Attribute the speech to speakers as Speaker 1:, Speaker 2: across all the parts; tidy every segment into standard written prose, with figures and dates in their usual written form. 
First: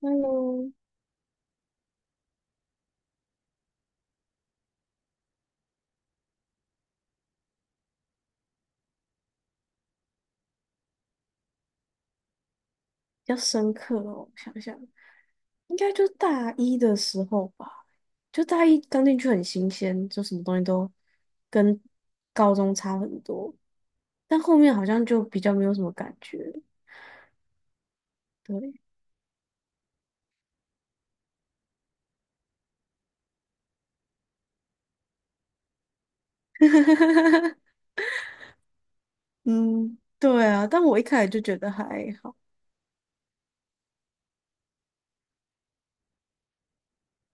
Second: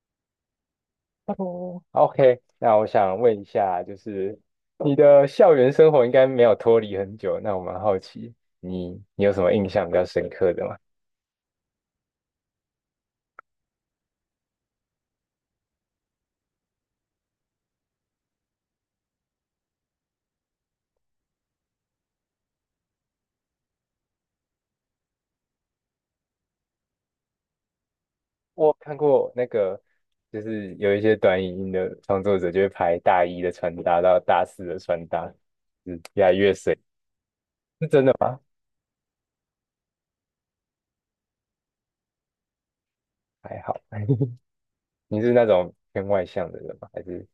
Speaker 1: 嗯，
Speaker 2: Hello，Hello，OK，那我想问一下，就是你的校园生活应该没有脱离很久，那我蛮好奇，你有什么印象比较深刻的吗？
Speaker 1: 比较深刻哦，我想想，应该就大一的时候吧，就大一刚进去很新鲜，就什么东西都跟高中差很多，但后面好像就比较没有什么感觉了，
Speaker 2: 我
Speaker 1: 对。
Speaker 2: 看过那个，就是有一些短影音的创作者就会拍大一的穿搭到大四的穿搭，越来越水，
Speaker 1: 嗯，对啊，但我一开始就觉得还好。
Speaker 2: 还好。你是那种偏外向的人吗？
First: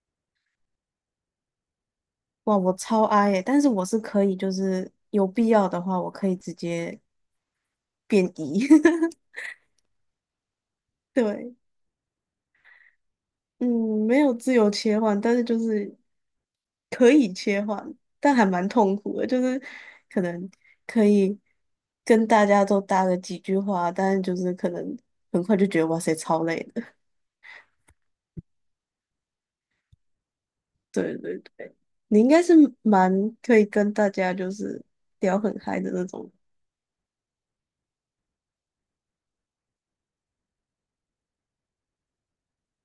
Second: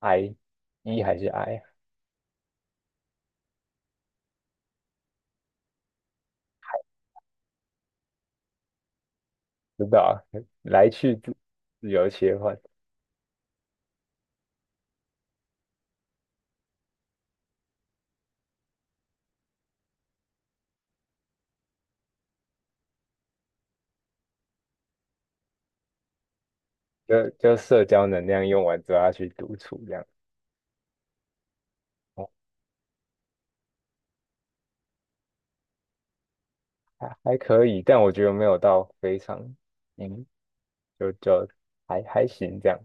Speaker 2: I 还是 I？
Speaker 1: 哇，我超爱，耶，但是我是可以，就是有必要的话，我可以直接变 E。
Speaker 2: 不知道啊，来 去自
Speaker 1: 对。
Speaker 2: 自由切换。
Speaker 1: 嗯，没有自由切换，但是就是可以切换，但还蛮痛苦的，就是可能可以跟大家都搭个几句话，但是就是可能很快就觉得哇塞，超累的。
Speaker 2: 就社交能量用完之后，要去独处这样，
Speaker 1: 对对对，你应
Speaker 2: 哦，
Speaker 1: 该是蛮可以跟大家就是聊很嗨的那种。
Speaker 2: 还可以，但我觉得没有到非常，嗯，就还行这样。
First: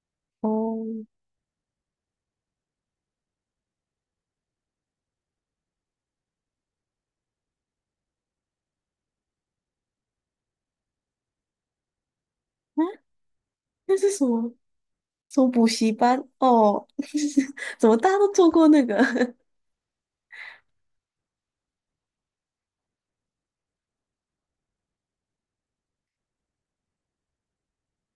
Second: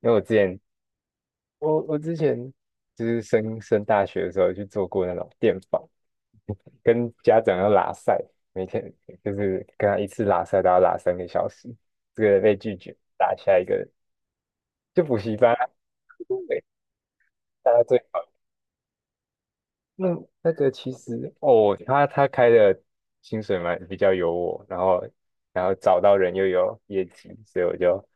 Speaker 2: 因为我之前，
Speaker 1: 哦，
Speaker 2: 我我之前就是升大学的时候去做过那种电访，跟家长要拉塞，每天就是跟他一次拉塞都要拉三个小时，这个被拒
Speaker 1: 啊，
Speaker 2: 绝，拉下一个
Speaker 1: 那是什么？
Speaker 2: 就补习
Speaker 1: 什么
Speaker 2: 班啊，
Speaker 1: 补习班？
Speaker 2: 对，
Speaker 1: 哦。
Speaker 2: 大 家
Speaker 1: 怎么
Speaker 2: 最。
Speaker 1: 大家都做过那个？
Speaker 2: 那那个其实哦，他开的薪水蛮比较有我，然后找到人又有业绩，所以我就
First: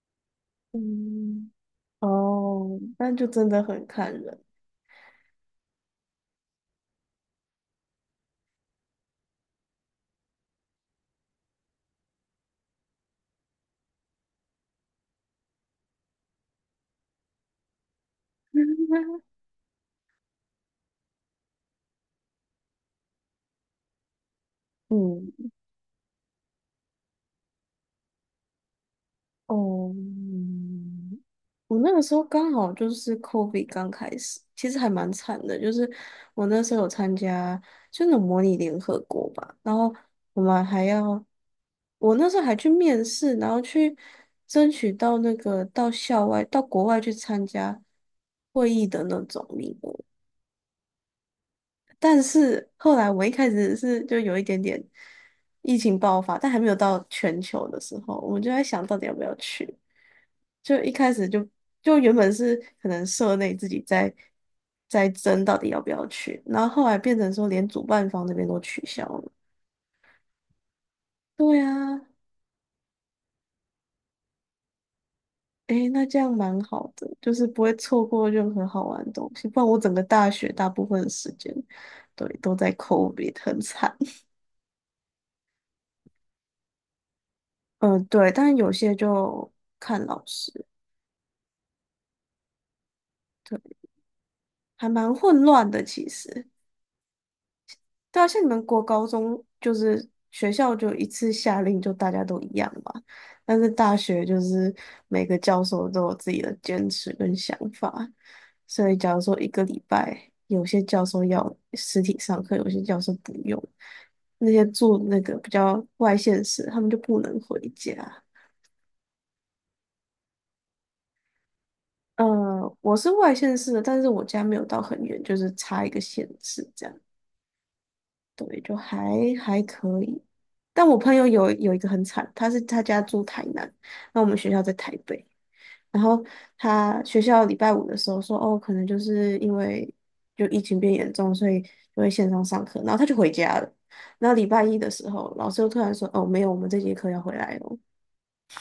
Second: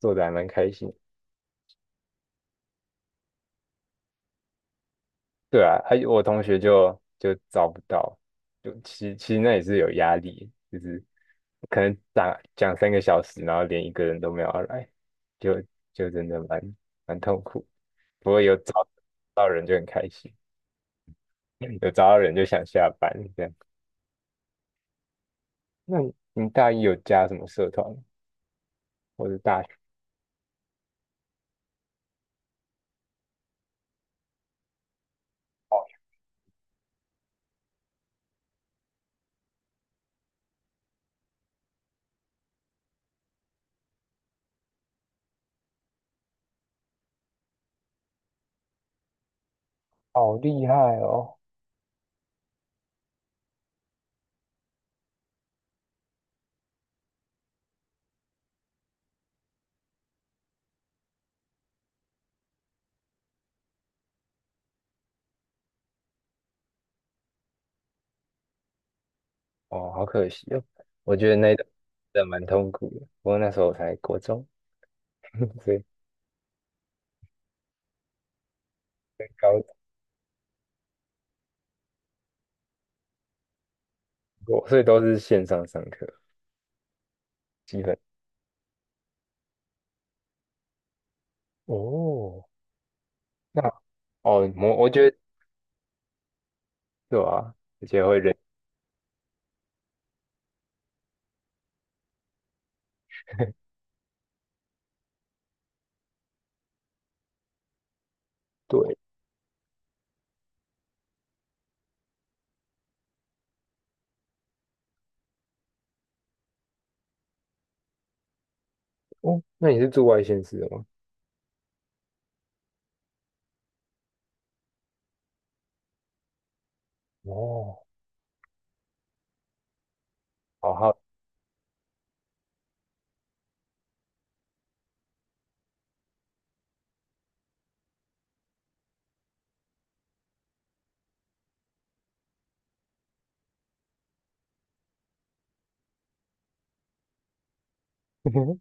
Speaker 2: 做的还蛮开 心。
Speaker 1: 嗯，哦，那就真的很看人。
Speaker 2: 对啊，还有我同学就找不到，就其实那也是有压力，就是可能打讲三个小时，然后连一个人都没有要来，就就真的蛮痛苦。不过有找 到人就很开心，有找到人就想下班这样。
Speaker 1: 嗯，
Speaker 2: 那你大一有加什么社团吗或者大？
Speaker 1: 哦，我那个时候刚好就是 COVID 刚开始，其实还蛮惨的。就是我那时候有参加，就那种模拟联合国吧，然后我们还要，我那时候还去面试，然后去争取到那个到校外、到国外去参加会议的那种名额。
Speaker 2: 好厉害哦！
Speaker 1: 但是后来我一开始是就有一点点疫情爆发，但还没有到全球的时候，我们就在想到底要不要去。就一开始就就原本是可能社内自己在争到底要不要去，然后后来变成说连主办方那边都取消了。
Speaker 2: 哦，好可惜哦。我觉得那一
Speaker 1: 对
Speaker 2: 段
Speaker 1: 啊，
Speaker 2: 真的蛮痛苦的，不过那时候我才国中，所以
Speaker 1: 诶，那这样蛮好的，就是不会错过任何好玩的东西。不
Speaker 2: 高
Speaker 1: 然我整个大学大部分的时间，对，都在 COVID，很惨。
Speaker 2: 我所以都是线上上课，基本
Speaker 1: 嗯，对，但有些就看老师。
Speaker 2: 哦，那哦，我
Speaker 1: 还
Speaker 2: 觉
Speaker 1: 蛮
Speaker 2: 得
Speaker 1: 混乱的，其实。
Speaker 2: 对吧？而且会
Speaker 1: 对啊，
Speaker 2: 人
Speaker 1: 像你们国高中就是学校就一次下令就大家都一样嘛，但是大学就是每个教授都有自己的坚持跟想法，所
Speaker 2: 对
Speaker 1: 以假如说一个礼拜有些教授要实体上课，有些教授不用，那些住那个比较外县市，他们就不能回家。
Speaker 2: 哦。那你是住外县市的吗？
Speaker 1: 呃，我是外县市的，但是我家没有到很远，就是差一个县市这样。
Speaker 2: 哦，
Speaker 1: 对，就还还可以。
Speaker 2: 好
Speaker 1: 但我
Speaker 2: 好
Speaker 1: 朋友有一个很惨，他是他家住台南，那我们学校在台北。然后他学校礼拜五的时候说，哦，可能就是因为就疫情变严重，所以就会线上上课。然后他就回家了。然后礼拜一的时候，老师又突然说，哦，没有，我们这节课要回来哦。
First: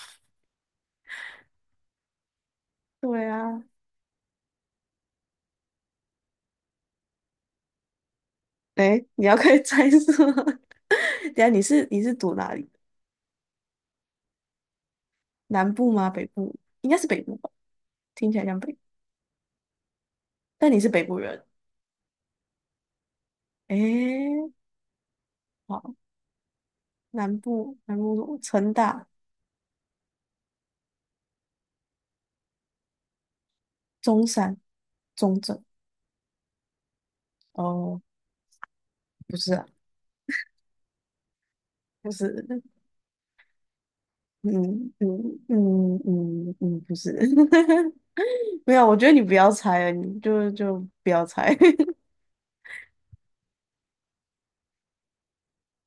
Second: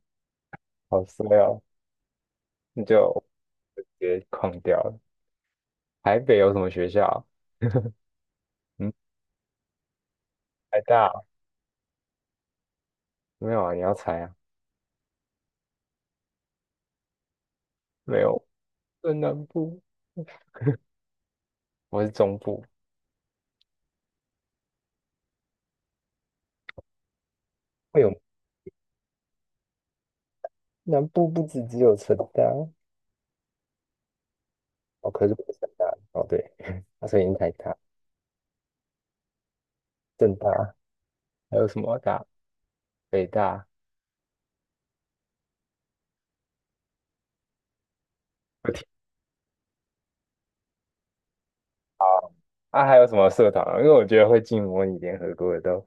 Speaker 2: 好衰哦，你就
Speaker 1: 对啊，
Speaker 2: 直接框掉了。台北有什么学校 嗯，
Speaker 1: 哎，你要可以猜是吗？
Speaker 2: 台大啊
Speaker 1: 等一下你是读哪里？
Speaker 2: 没有啊？你要猜啊？
Speaker 1: 南部吗？北部？应该是北部吧，
Speaker 2: 没
Speaker 1: 听起
Speaker 2: 有，
Speaker 1: 来像北部，
Speaker 2: 在南部，
Speaker 1: 但你是北部人，
Speaker 2: 我是中部，
Speaker 1: 哎。好，南部南
Speaker 2: 会有。
Speaker 1: 部城大、
Speaker 2: 南部不止只有成大
Speaker 1: 中山、
Speaker 2: 哦，可是
Speaker 1: 中
Speaker 2: 不是
Speaker 1: 正，
Speaker 2: 成大哦，对，它声音太大、
Speaker 1: 哦，不是啊，
Speaker 2: 正大还有什么
Speaker 1: 就
Speaker 2: 大、
Speaker 1: 是，
Speaker 2: 北大，
Speaker 1: 嗯嗯嗯嗯嗯，不是，
Speaker 2: 我
Speaker 1: 没
Speaker 2: 天
Speaker 1: 有，我觉得你不要猜了，你就不要猜。
Speaker 2: 啊，还有什么社团啊？因为我觉得会进模拟联合国的都，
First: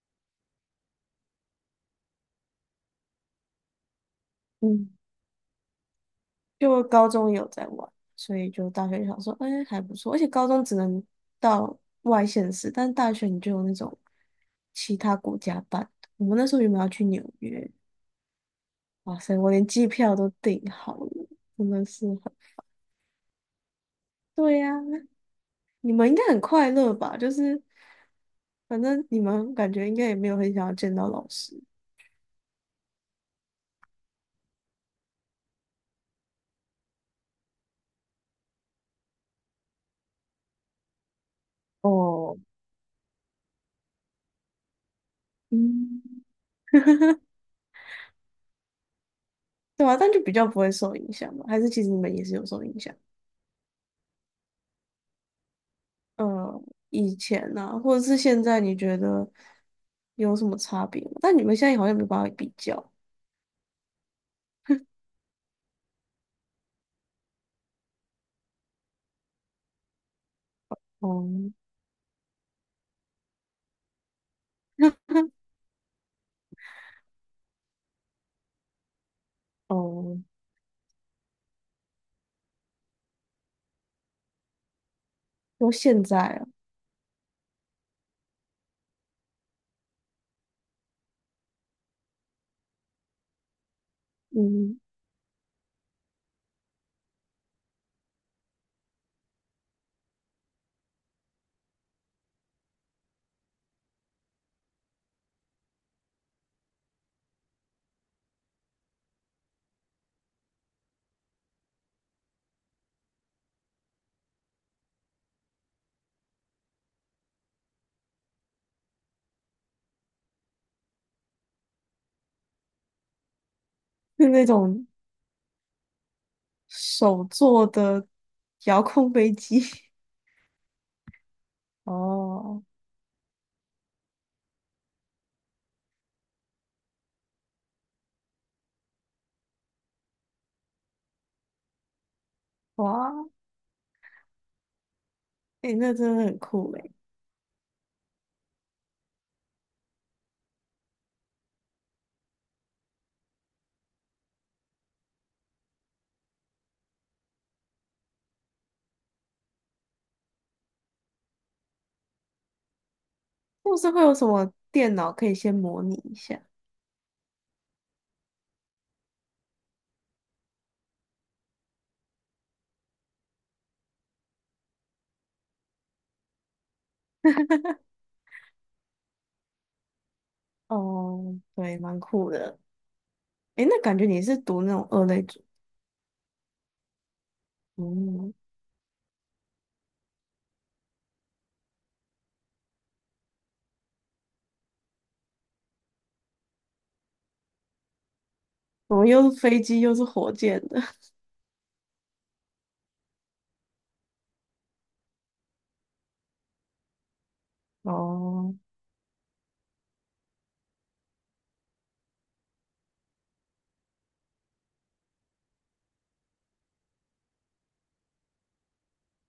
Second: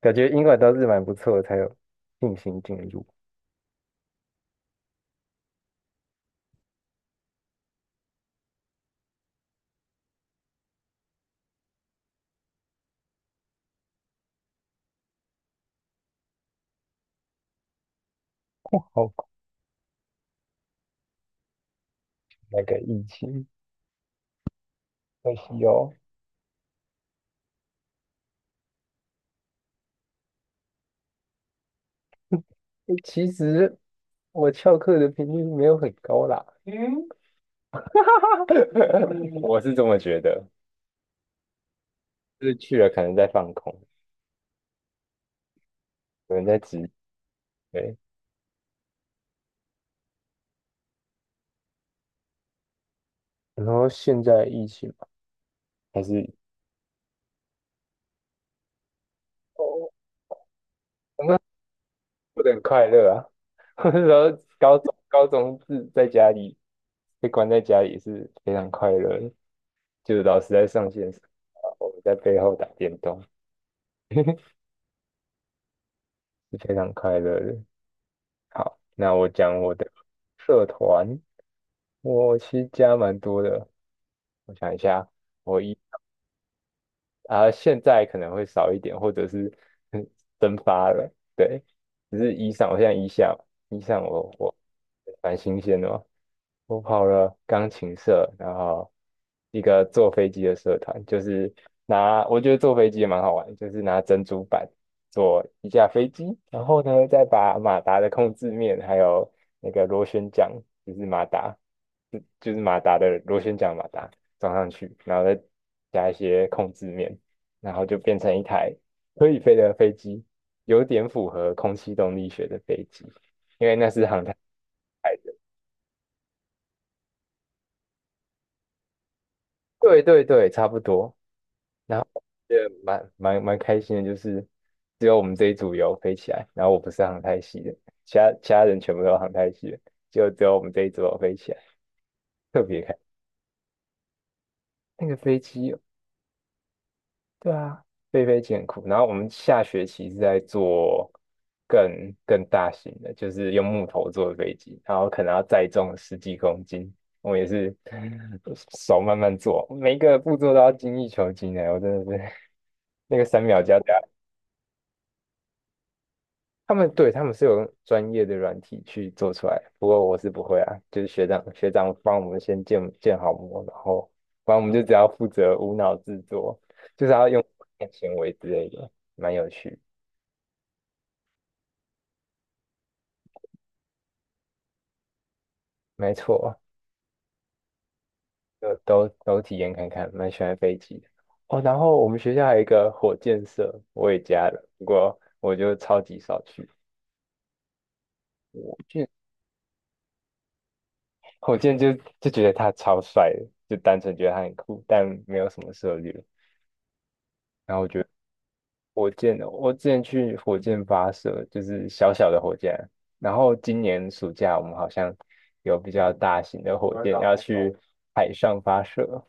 Speaker 2: 感觉英国都是蛮不错的，才有信心进入。
Speaker 1: 嗯，就高中有在玩，所以就大学就想说，哎，还不错，而且高中只能到外县市，但大学你就有那种其他国家办，我们那时候原本要去纽约，哇
Speaker 2: 哦，
Speaker 1: 塞，我连机票都订好了，真的是很，
Speaker 2: 那个疫情，
Speaker 1: 对呀、
Speaker 2: 可惜哦。
Speaker 1: 你们应该很快乐吧？就是反正你们感觉应该也没有很想要见到老师，
Speaker 2: 诶其实我翘课的频率没有很高啦，嗯，我是这么觉得，
Speaker 1: 哦，
Speaker 2: 就是去了可能在放空，
Speaker 1: 嗯，
Speaker 2: 有人在指，对。
Speaker 1: 对啊，但就比较不会受影响吧？还是其实你们也是有受影响？
Speaker 2: 然后现在疫情嘛还是。
Speaker 1: 呃，以前呢、啊，或者是现在，你觉得
Speaker 2: 哦。
Speaker 1: 有什么差别吗？
Speaker 2: 我
Speaker 1: 但
Speaker 2: 们
Speaker 1: 你们现在好像没办法
Speaker 2: 过得
Speaker 1: 比
Speaker 2: 很快
Speaker 1: 较。
Speaker 2: 乐啊。我那时候高中 高中是在家里被关在家里是非常快乐的，就是老师在上线时，
Speaker 1: 哦，
Speaker 2: 我们在背后打电动，是非常快乐的。好，那我讲我的
Speaker 1: 哦，
Speaker 2: 社团，我其实加蛮多的，我想一下，我
Speaker 1: 说
Speaker 2: 一
Speaker 1: 现在啊，
Speaker 2: 啊、现在可能会少一点，或者是嗯 蒸发了。对，只是衣裳，我现在衣裳我
Speaker 1: 嗯，
Speaker 2: 蛮新鲜的嘛，我跑了钢琴社，然后一个坐飞机的社团，就是我觉得坐飞机也蛮好玩，就是拿珍珠板做一架飞机，然后呢再把马达的控制面还有那个螺旋桨，就是马达，就是马达的螺旋桨马达装上去，然后再加一些控制面。然后就变成一台可以飞的飞机，有点符合空气动力学的飞机，因为那是航
Speaker 1: 是
Speaker 2: 太。
Speaker 1: 那种手做的遥控飞机。
Speaker 2: 对对对，差不多。然后也
Speaker 1: 哦，
Speaker 2: 蛮开心的，就是只有我们这一组有飞起来，然后我不是航太系的，其他人全部都是航太系的，就只有我们这一组有飞起来，特别开。
Speaker 1: 哇，
Speaker 2: 那个飞
Speaker 1: 诶、
Speaker 2: 机
Speaker 1: 那真的很酷诶、
Speaker 2: 对啊，飞艰苦。然后我们下学期是在做更大型的，就是用木头做的飞机，然后可能要载重十几公斤。我们也是手慢慢做，每一个步骤都要精益求精的。我真的是 那个三秒
Speaker 1: 或
Speaker 2: 胶
Speaker 1: 是会
Speaker 2: 带
Speaker 1: 有什么电脑可以先模拟一下？
Speaker 2: 他们对他们是有用专业的软体去做出来，不过我是不会啊，就是学长帮我们先建好模，然后反正我们就只要负责无脑制作，就是要用行纤维之类的，蛮有趣，
Speaker 1: 哦，对，蛮酷的。诶，那感觉你是读那种二类组，
Speaker 2: 没错，
Speaker 1: 嗯，
Speaker 2: 就都体验看看，蛮喜欢飞机的哦。然后我们学校还有一个火箭社，我也加了，不过我就超级少去，
Speaker 1: 怎么
Speaker 2: 就
Speaker 1: 又是飞机又是火箭的？
Speaker 2: 火箭就觉得他超帅的，就单纯觉得他很酷，但没有什么涉猎，然后我觉得。
Speaker 1: 哦，
Speaker 2: 火箭哦，我之前去火箭发射，就是小小的火箭，然后今年暑假我们好像有比较大型的火箭要去海上发射，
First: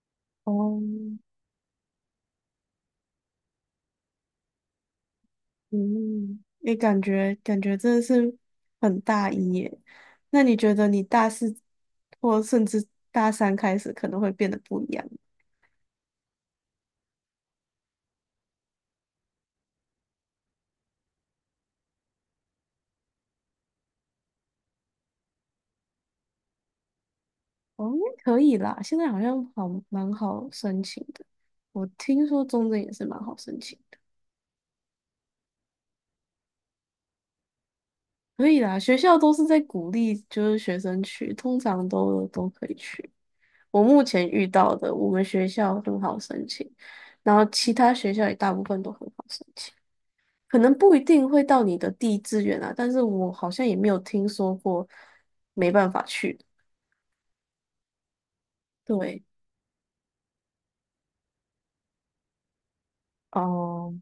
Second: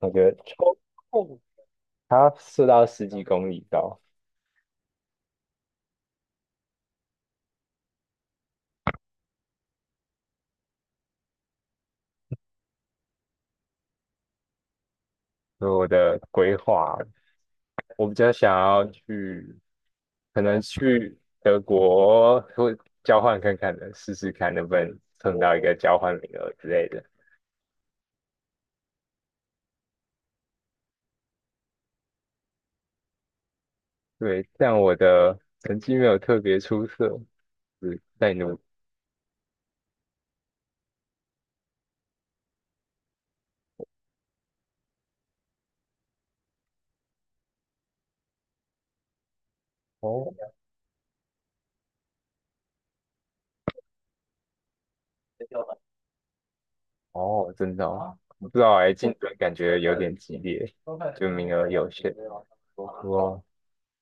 Speaker 2: 我觉得超
Speaker 1: 哦，
Speaker 2: 酷，它要射到十几公里高，
Speaker 1: 嗯，你感觉真的是很大一耶。那你觉得你大四或甚至大三开始可能会变得不一样？
Speaker 2: 所以我的规划，我比较想要去，可能去德国会交换看看的，试试看能不能蹭到一个交换名额之类的。
Speaker 1: 哦，应该可以啦。现在好像好蛮好申请的，我听说中正也是蛮好申请的，
Speaker 2: 对，但我的成绩没有特别出色。是在
Speaker 1: 可以
Speaker 2: 努
Speaker 1: 啦。学校都是在鼓励，就是学生去，通常都都可以去。我目前遇到的，我们学校很好申请，然后其他学校也大部分都很好申请，
Speaker 2: 哦
Speaker 1: 可能不一定会到你的第一志愿啊，但是我好像也没有听说过没办法去的。
Speaker 2: 哦，真的哦，不知道哎，竞
Speaker 1: 对，
Speaker 2: 争感觉有点激烈，就名额有限。不过
Speaker 1: 哦、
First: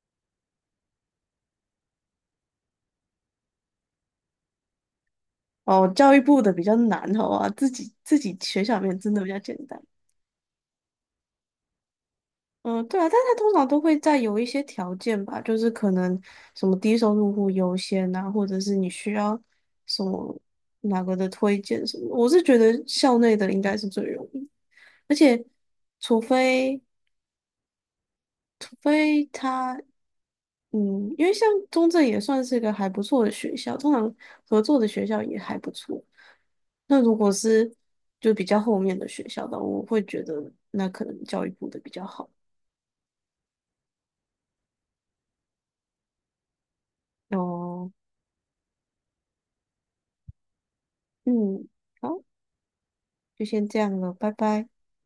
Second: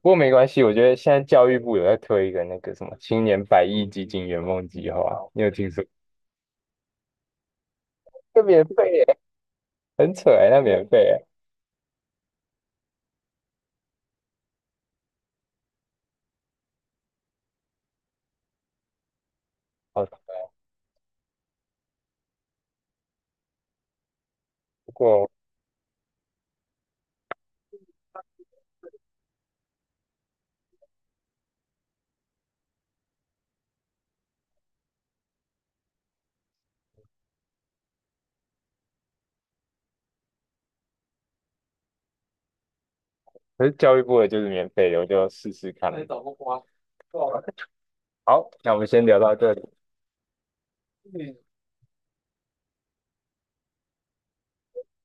Speaker 2: 不过没关系，我觉得现在教育部有在推一个那个什么青年100亿基金圆梦计划，你有听说？
Speaker 1: 哦，教育部的比较难，好吧，自己
Speaker 2: 那
Speaker 1: 学
Speaker 2: 免
Speaker 1: 校里
Speaker 2: 费
Speaker 1: 面真
Speaker 2: 耶，
Speaker 1: 的比较简单。
Speaker 2: 很扯哎，那免费耶。
Speaker 1: 嗯，对啊，但他通常都会在有一些条件吧，就是可能什么低收入户优先啊，或者是你需要什
Speaker 2: 好，
Speaker 1: 么哪个的推荐什么的，我是觉得校内的应该是最容易，
Speaker 2: 不
Speaker 1: 而
Speaker 2: 过
Speaker 1: 且除非除非他嗯，因为像中正也算是个还不错的学校，通常合作的学校也还不错。那如果是就比较后面的学校的，我会觉得那可能教育部的比较好。
Speaker 2: 可是教育部的就是免费的，我就试试看。
Speaker 1: 哦，
Speaker 2: 好，那我们先聊到这里。
Speaker 1: 嗯。好。就先这样了，拜拜。